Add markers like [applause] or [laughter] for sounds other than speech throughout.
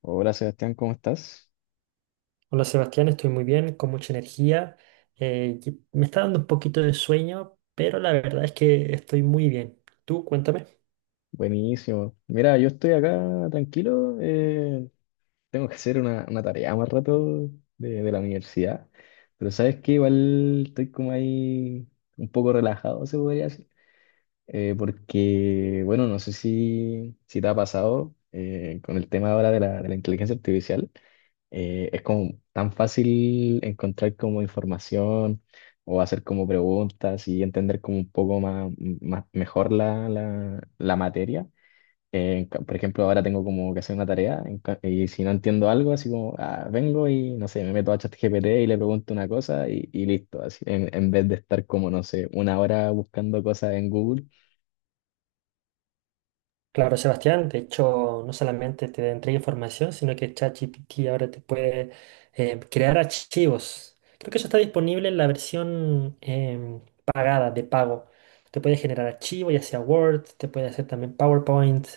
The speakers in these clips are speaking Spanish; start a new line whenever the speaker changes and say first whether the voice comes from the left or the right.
left: Hola Sebastián, ¿cómo estás?
right: Hola Sebastián, estoy muy bien, con mucha energía. Y me está dando un poquito de sueño, pero la verdad es que estoy muy bien. Tú, cuéntame.
left: Buenísimo. Mira, yo estoy acá tranquilo. Tengo que hacer una tarea más rato de la universidad. Pero sabes que igual estoy como ahí un poco relajado, se podría decir. Porque, bueno, no sé si te ha pasado con el tema ahora de la inteligencia artificial, es como tan fácil encontrar como información o hacer como preguntas y entender como un poco más mejor la materia. Por ejemplo, ahora tengo como que hacer una tarea y si no entiendo algo, así como ah, vengo y no sé, me meto a ChatGPT y le pregunto una cosa y listo, así en vez de estar como, no sé, una hora buscando cosas en Google.
right: Claro, Sebastián, de hecho, no solamente te entrega información, sino que ChatGPT ahora te puede crear archivos. Creo que eso está disponible en la versión pagada, de pago. Te puede generar archivos, ya sea Word, te puede hacer también PowerPoint.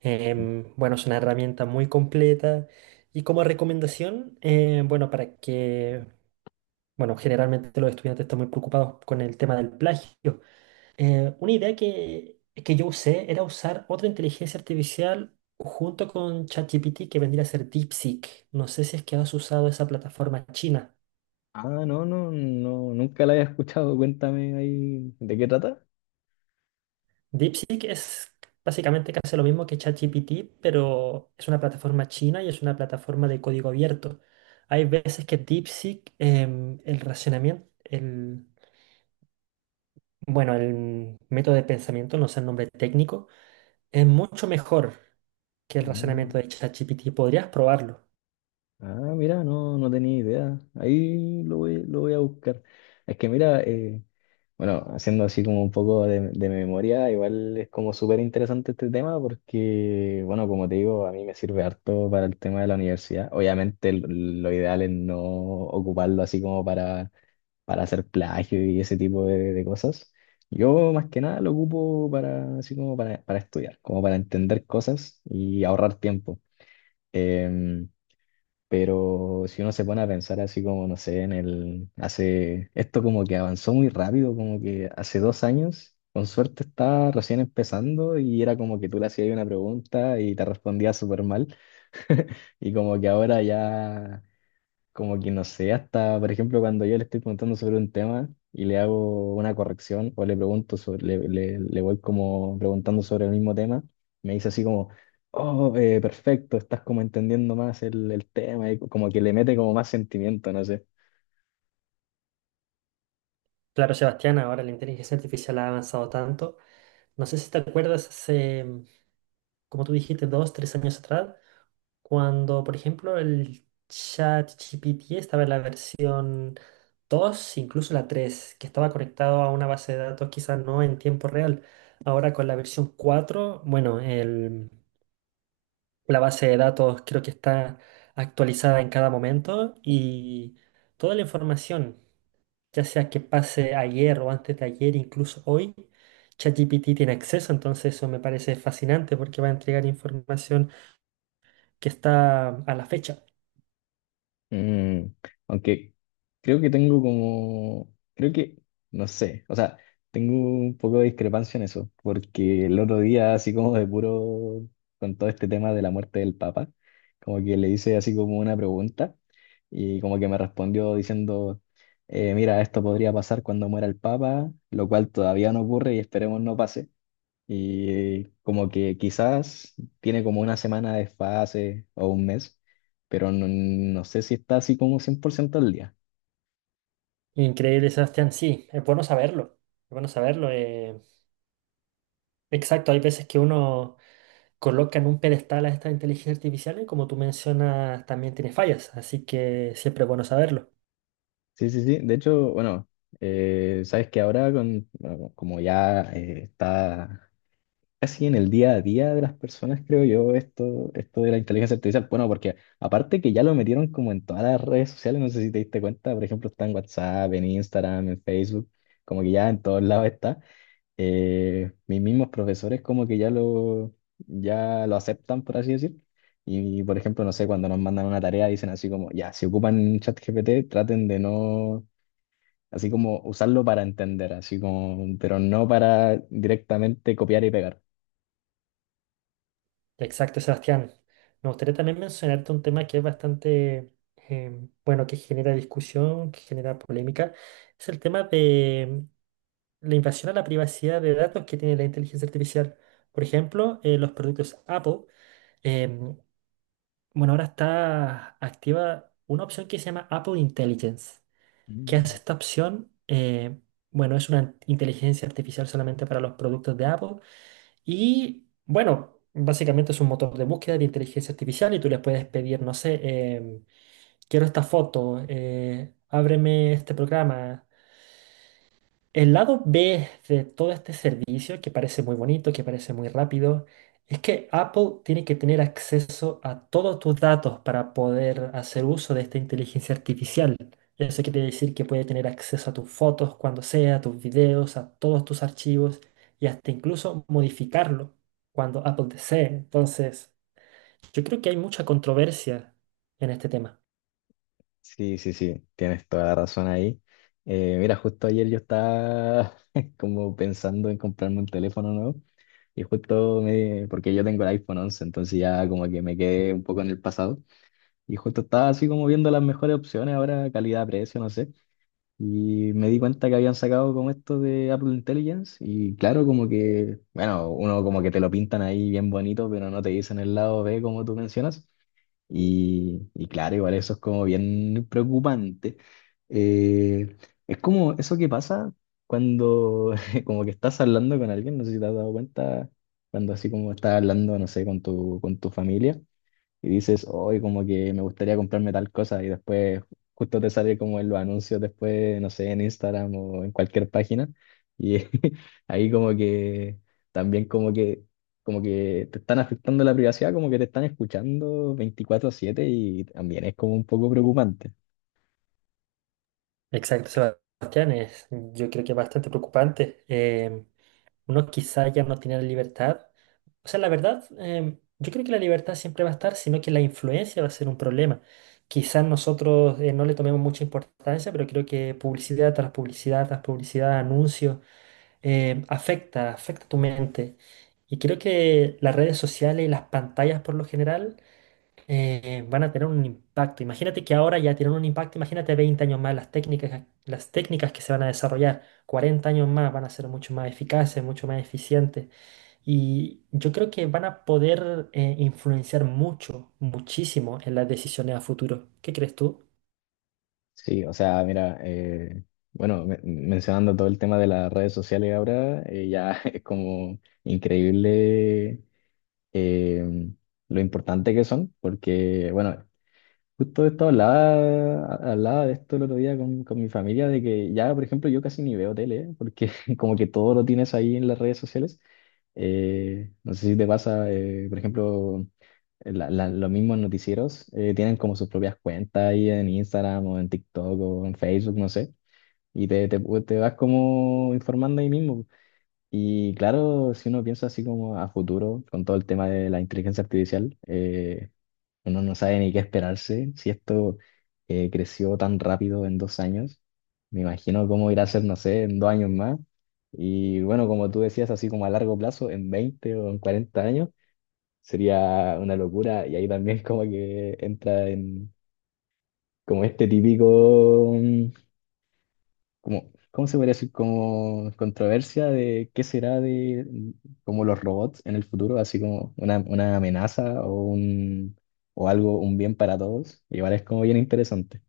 right: Bueno, es una herramienta muy completa y como recomendación, bueno, para que, bueno, generalmente los estudiantes están muy preocupados con el tema del plagio. Una idea que yo usé era usar otra inteligencia artificial junto con ChatGPT que vendría a ser DeepSeek. No sé si es que has usado esa plataforma china.
left: Ah, no, no, no, nunca la había escuchado. Cuéntame ahí de qué trata.
right: DeepSeek es básicamente casi lo mismo que ChatGPT, pero es una plataforma china y es una plataforma de código abierto. Hay veces que DeepSeek, el racionamiento, bueno, el método de pensamiento, no sé el nombre técnico, es mucho mejor que el razonamiento
left: Mm.
right: de ChatGPT. Podrías probarlo.
left: Ah, mira, no, no tenía idea. Ahí lo voy a buscar. Es que mira, bueno, haciendo así como un poco de memoria, igual es como súper interesante este tema porque, bueno, como te digo, a mí me sirve harto para el tema de la universidad. Obviamente lo ideal es no ocuparlo así como para hacer plagio y ese tipo de cosas. Yo más que nada lo ocupo para, así como para estudiar, como para entender cosas y ahorrar tiempo. Em, pero si uno se pone a pensar así como, no sé, esto como que avanzó muy rápido, como que hace 2 años, con suerte estaba recién empezando y era como que tú le hacías una pregunta y te respondía súper mal y como que ahora ya como que no sé, hasta por ejemplo cuando yo le estoy preguntando sobre un tema y le hago una corrección o le pregunto sobre, le voy como preguntando sobre el mismo tema, me dice así como, oh, perfecto, estás como entendiendo más el tema y como que le mete como más sentimiento, no sé.
right: Claro, Sebastián, ahora la inteligencia artificial ha avanzado tanto. No sé si te acuerdas hace, como tú dijiste, dos, tres años atrás. Cuando, por ejemplo, el ChatGPT estaba en la versión 2, incluso la 3, que estaba conectado a una base de datos, quizás no en tiempo real. Ahora con la versión 4, bueno, la base de datos creo que está actualizada en cada momento y toda la información, ya sea que pase ayer o antes de ayer, incluso hoy, ChatGPT tiene acceso, entonces eso me parece fascinante porque va a entregar información que está a la fecha.
left: Mm, aunque creo que tengo como, creo que, no sé, o sea, tengo un poco de discrepancia en eso, porque el otro día, así como de puro, con todo este tema de la muerte del Papa, como que le hice así como una pregunta y como que me respondió diciendo, mira, esto podría pasar cuando muera el Papa, lo cual todavía no ocurre y esperemos no pase. Y como que quizás tiene como una semana de desfase o un mes, pero no, no sé si está así como 100% al día.
right: Increíble, Sebastián. Sí, es bueno saberlo. Es bueno saberlo. Exacto, hay veces que uno coloca en un pedestal a esta inteligencia artificial y como tú mencionas, también tiene fallas. Así que siempre es bueno saberlo.
left: Sí, sí, sí. De hecho, bueno, sabes que ahora con, bueno, como ya está casi en el día a día de las personas, creo yo, esto de la inteligencia artificial, bueno, porque aparte que ya lo metieron como en todas las redes sociales, no sé si te diste cuenta, por ejemplo, está en WhatsApp, en Instagram, en Facebook, como que ya en todos lados está. Mis mismos profesores como que ya lo aceptan, por así decir. Y, por ejemplo, no sé, cuando nos mandan una tarea dicen así como, ya, si ocupan ChatGPT, traten de no, así como usarlo para entender, así como, pero no para directamente copiar y pegar.
right: Exacto, Sebastián. Me gustaría también mencionarte un tema que es bastante, bueno, que genera discusión, que genera polémica. Es el tema de la invasión a la privacidad de datos que tiene la inteligencia artificial. Por ejemplo, los productos Apple. em, Bueno, ahora está activa una opción que se llama Apple Intelligence. ¿Qué hace
left: Mm.
right: esta opción? Bueno, es una inteligencia artificial solamente para los productos de Apple. Y bueno, básicamente es un motor de búsqueda de inteligencia artificial y tú le puedes pedir, no sé, quiero esta foto, ábreme este programa. El lado B de todo este servicio, que parece muy bonito, que parece muy rápido, es que Apple tiene que tener acceso a todos tus datos para poder hacer uso de esta inteligencia artificial. Eso quiere decir que puede tener acceso a tus fotos cuando sea, a tus videos, a todos tus archivos y hasta incluso modificarlo cuando Apple desee. Entonces, yo creo que hay mucha controversia en este tema.
left: Sí, sí, sí, tienes toda la razón ahí. Mira, justo ayer yo estaba [laughs] como pensando en comprarme un teléfono nuevo y porque yo tengo el iPhone 11 entonces ya como que me quedé un poco en el pasado. Y justo estaba así como viendo las mejores opciones ahora, calidad-precio, no sé. Y me di cuenta que habían sacado como esto de Apple Intelligence. Y claro, como que, bueno, uno como que te lo pintan ahí bien bonito, pero no te dicen el lado B como tú mencionas. Y claro, igual eso es como bien preocupante. Eh, es como eso que pasa cuando [laughs] como que estás hablando con alguien, no sé si te has dado cuenta, cuando así como estás hablando, no sé, con tu, familia y dices, hoy como que me gustaría comprarme tal cosa y después justo te sale como en los anuncios después, no sé, en Instagram o en cualquier página y [laughs] ahí como que también como que te están afectando la privacidad, como que te están escuchando 24/7 y también es como un poco preocupante.
right: Exacto, Sebastián, yo creo que es bastante preocupante. Uno quizá ya no tiene la libertad. O sea, la verdad, yo creo que la libertad siempre va a estar, sino que la influencia va a ser un problema. Quizás nosotros no le tomemos mucha importancia, pero creo que publicidad tras publicidad, tras publicidad, anuncios, afecta, afecta tu mente. Y creo que las redes sociales y las pantallas por lo general van a tener un impacto. Imagínate que ahora ya tienen un impacto, imagínate 20 años más las técnicas que se van a desarrollar, 40 años más van a ser mucho más eficaces, mucho más eficientes. Y yo creo que van a poder influenciar mucho, muchísimo en las decisiones a futuro. ¿Qué crees tú?
left: Sí, o sea, mira, bueno, mencionando todo el tema de las redes sociales ahora, ya [laughs] es como increíble eh, lo importante que son, porque, bueno, justo de esto hablaba de esto el otro día con mi familia, de que ya, por ejemplo, yo casi ni veo tele, ¿eh? Porque [laughs] como que todo lo tienes ahí en las redes sociales. No sé si te pasa, por ejemplo, los mismos noticieros tienen como sus propias cuentas ahí en Instagram o en TikTok o en Facebook, no sé, y te vas como informando ahí mismo. Y claro, si uno piensa así como a futuro, con todo el tema de la inteligencia artificial, uno no sabe ni qué esperarse. Si esto creció tan rápido en 2 años, me imagino cómo irá a ser, no sé, en 2 años más. Y bueno, como tú decías, así como a largo plazo, en 20 o en 40 años, sería una locura. Y ahí también como que entra en como este típico, como, ¿cómo se podría decir? Como controversia de qué será de como los robots en el futuro, así como una, amenaza o algo, un bien para todos. Igual es como bien interesante.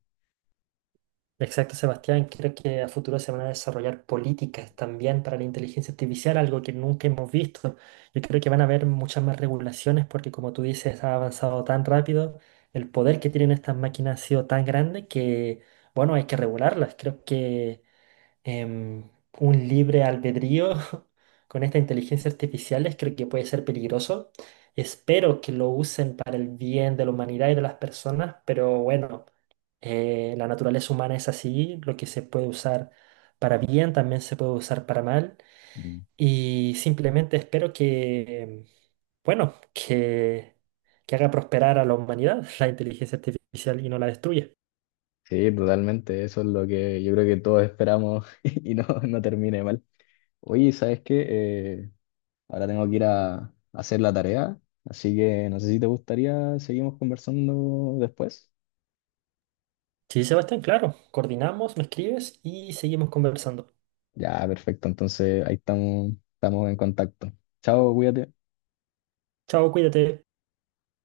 right: Exacto, Sebastián. Creo que a futuro se van a desarrollar políticas también para la inteligencia artificial, algo que nunca hemos visto. Yo creo que van a haber muchas más regulaciones porque, como tú dices, ha avanzado tan rápido, el poder que tienen estas máquinas ha sido tan grande que, bueno, hay que regularlas. Creo que em, un libre albedrío [laughs] con esta inteligencia artificial, creo que puede ser peligroso. Espero que lo usen para el bien de la humanidad y de las personas, pero bueno, la naturaleza humana es así, lo que se puede usar para bien también se puede usar para mal.
left: Mm.
right: Y simplemente espero que, bueno, que haga prosperar a la humanidad [laughs] la inteligencia artificial y no la destruya.
left: Sí, totalmente. Eso es lo que yo creo que todos esperamos [laughs] y no, no termine mal. Oye, ¿sabes qué? Ahora tengo que ir a hacer la tarea, así que no sé si te gustaría, seguimos conversando después.
right: Sí, Sebastián, claro, coordinamos, me escribes y seguimos conversando.
left: Ya, perfecto. Entonces ahí estamos, estamos en contacto. Chao, cuídate.
right: Chao, cuídate.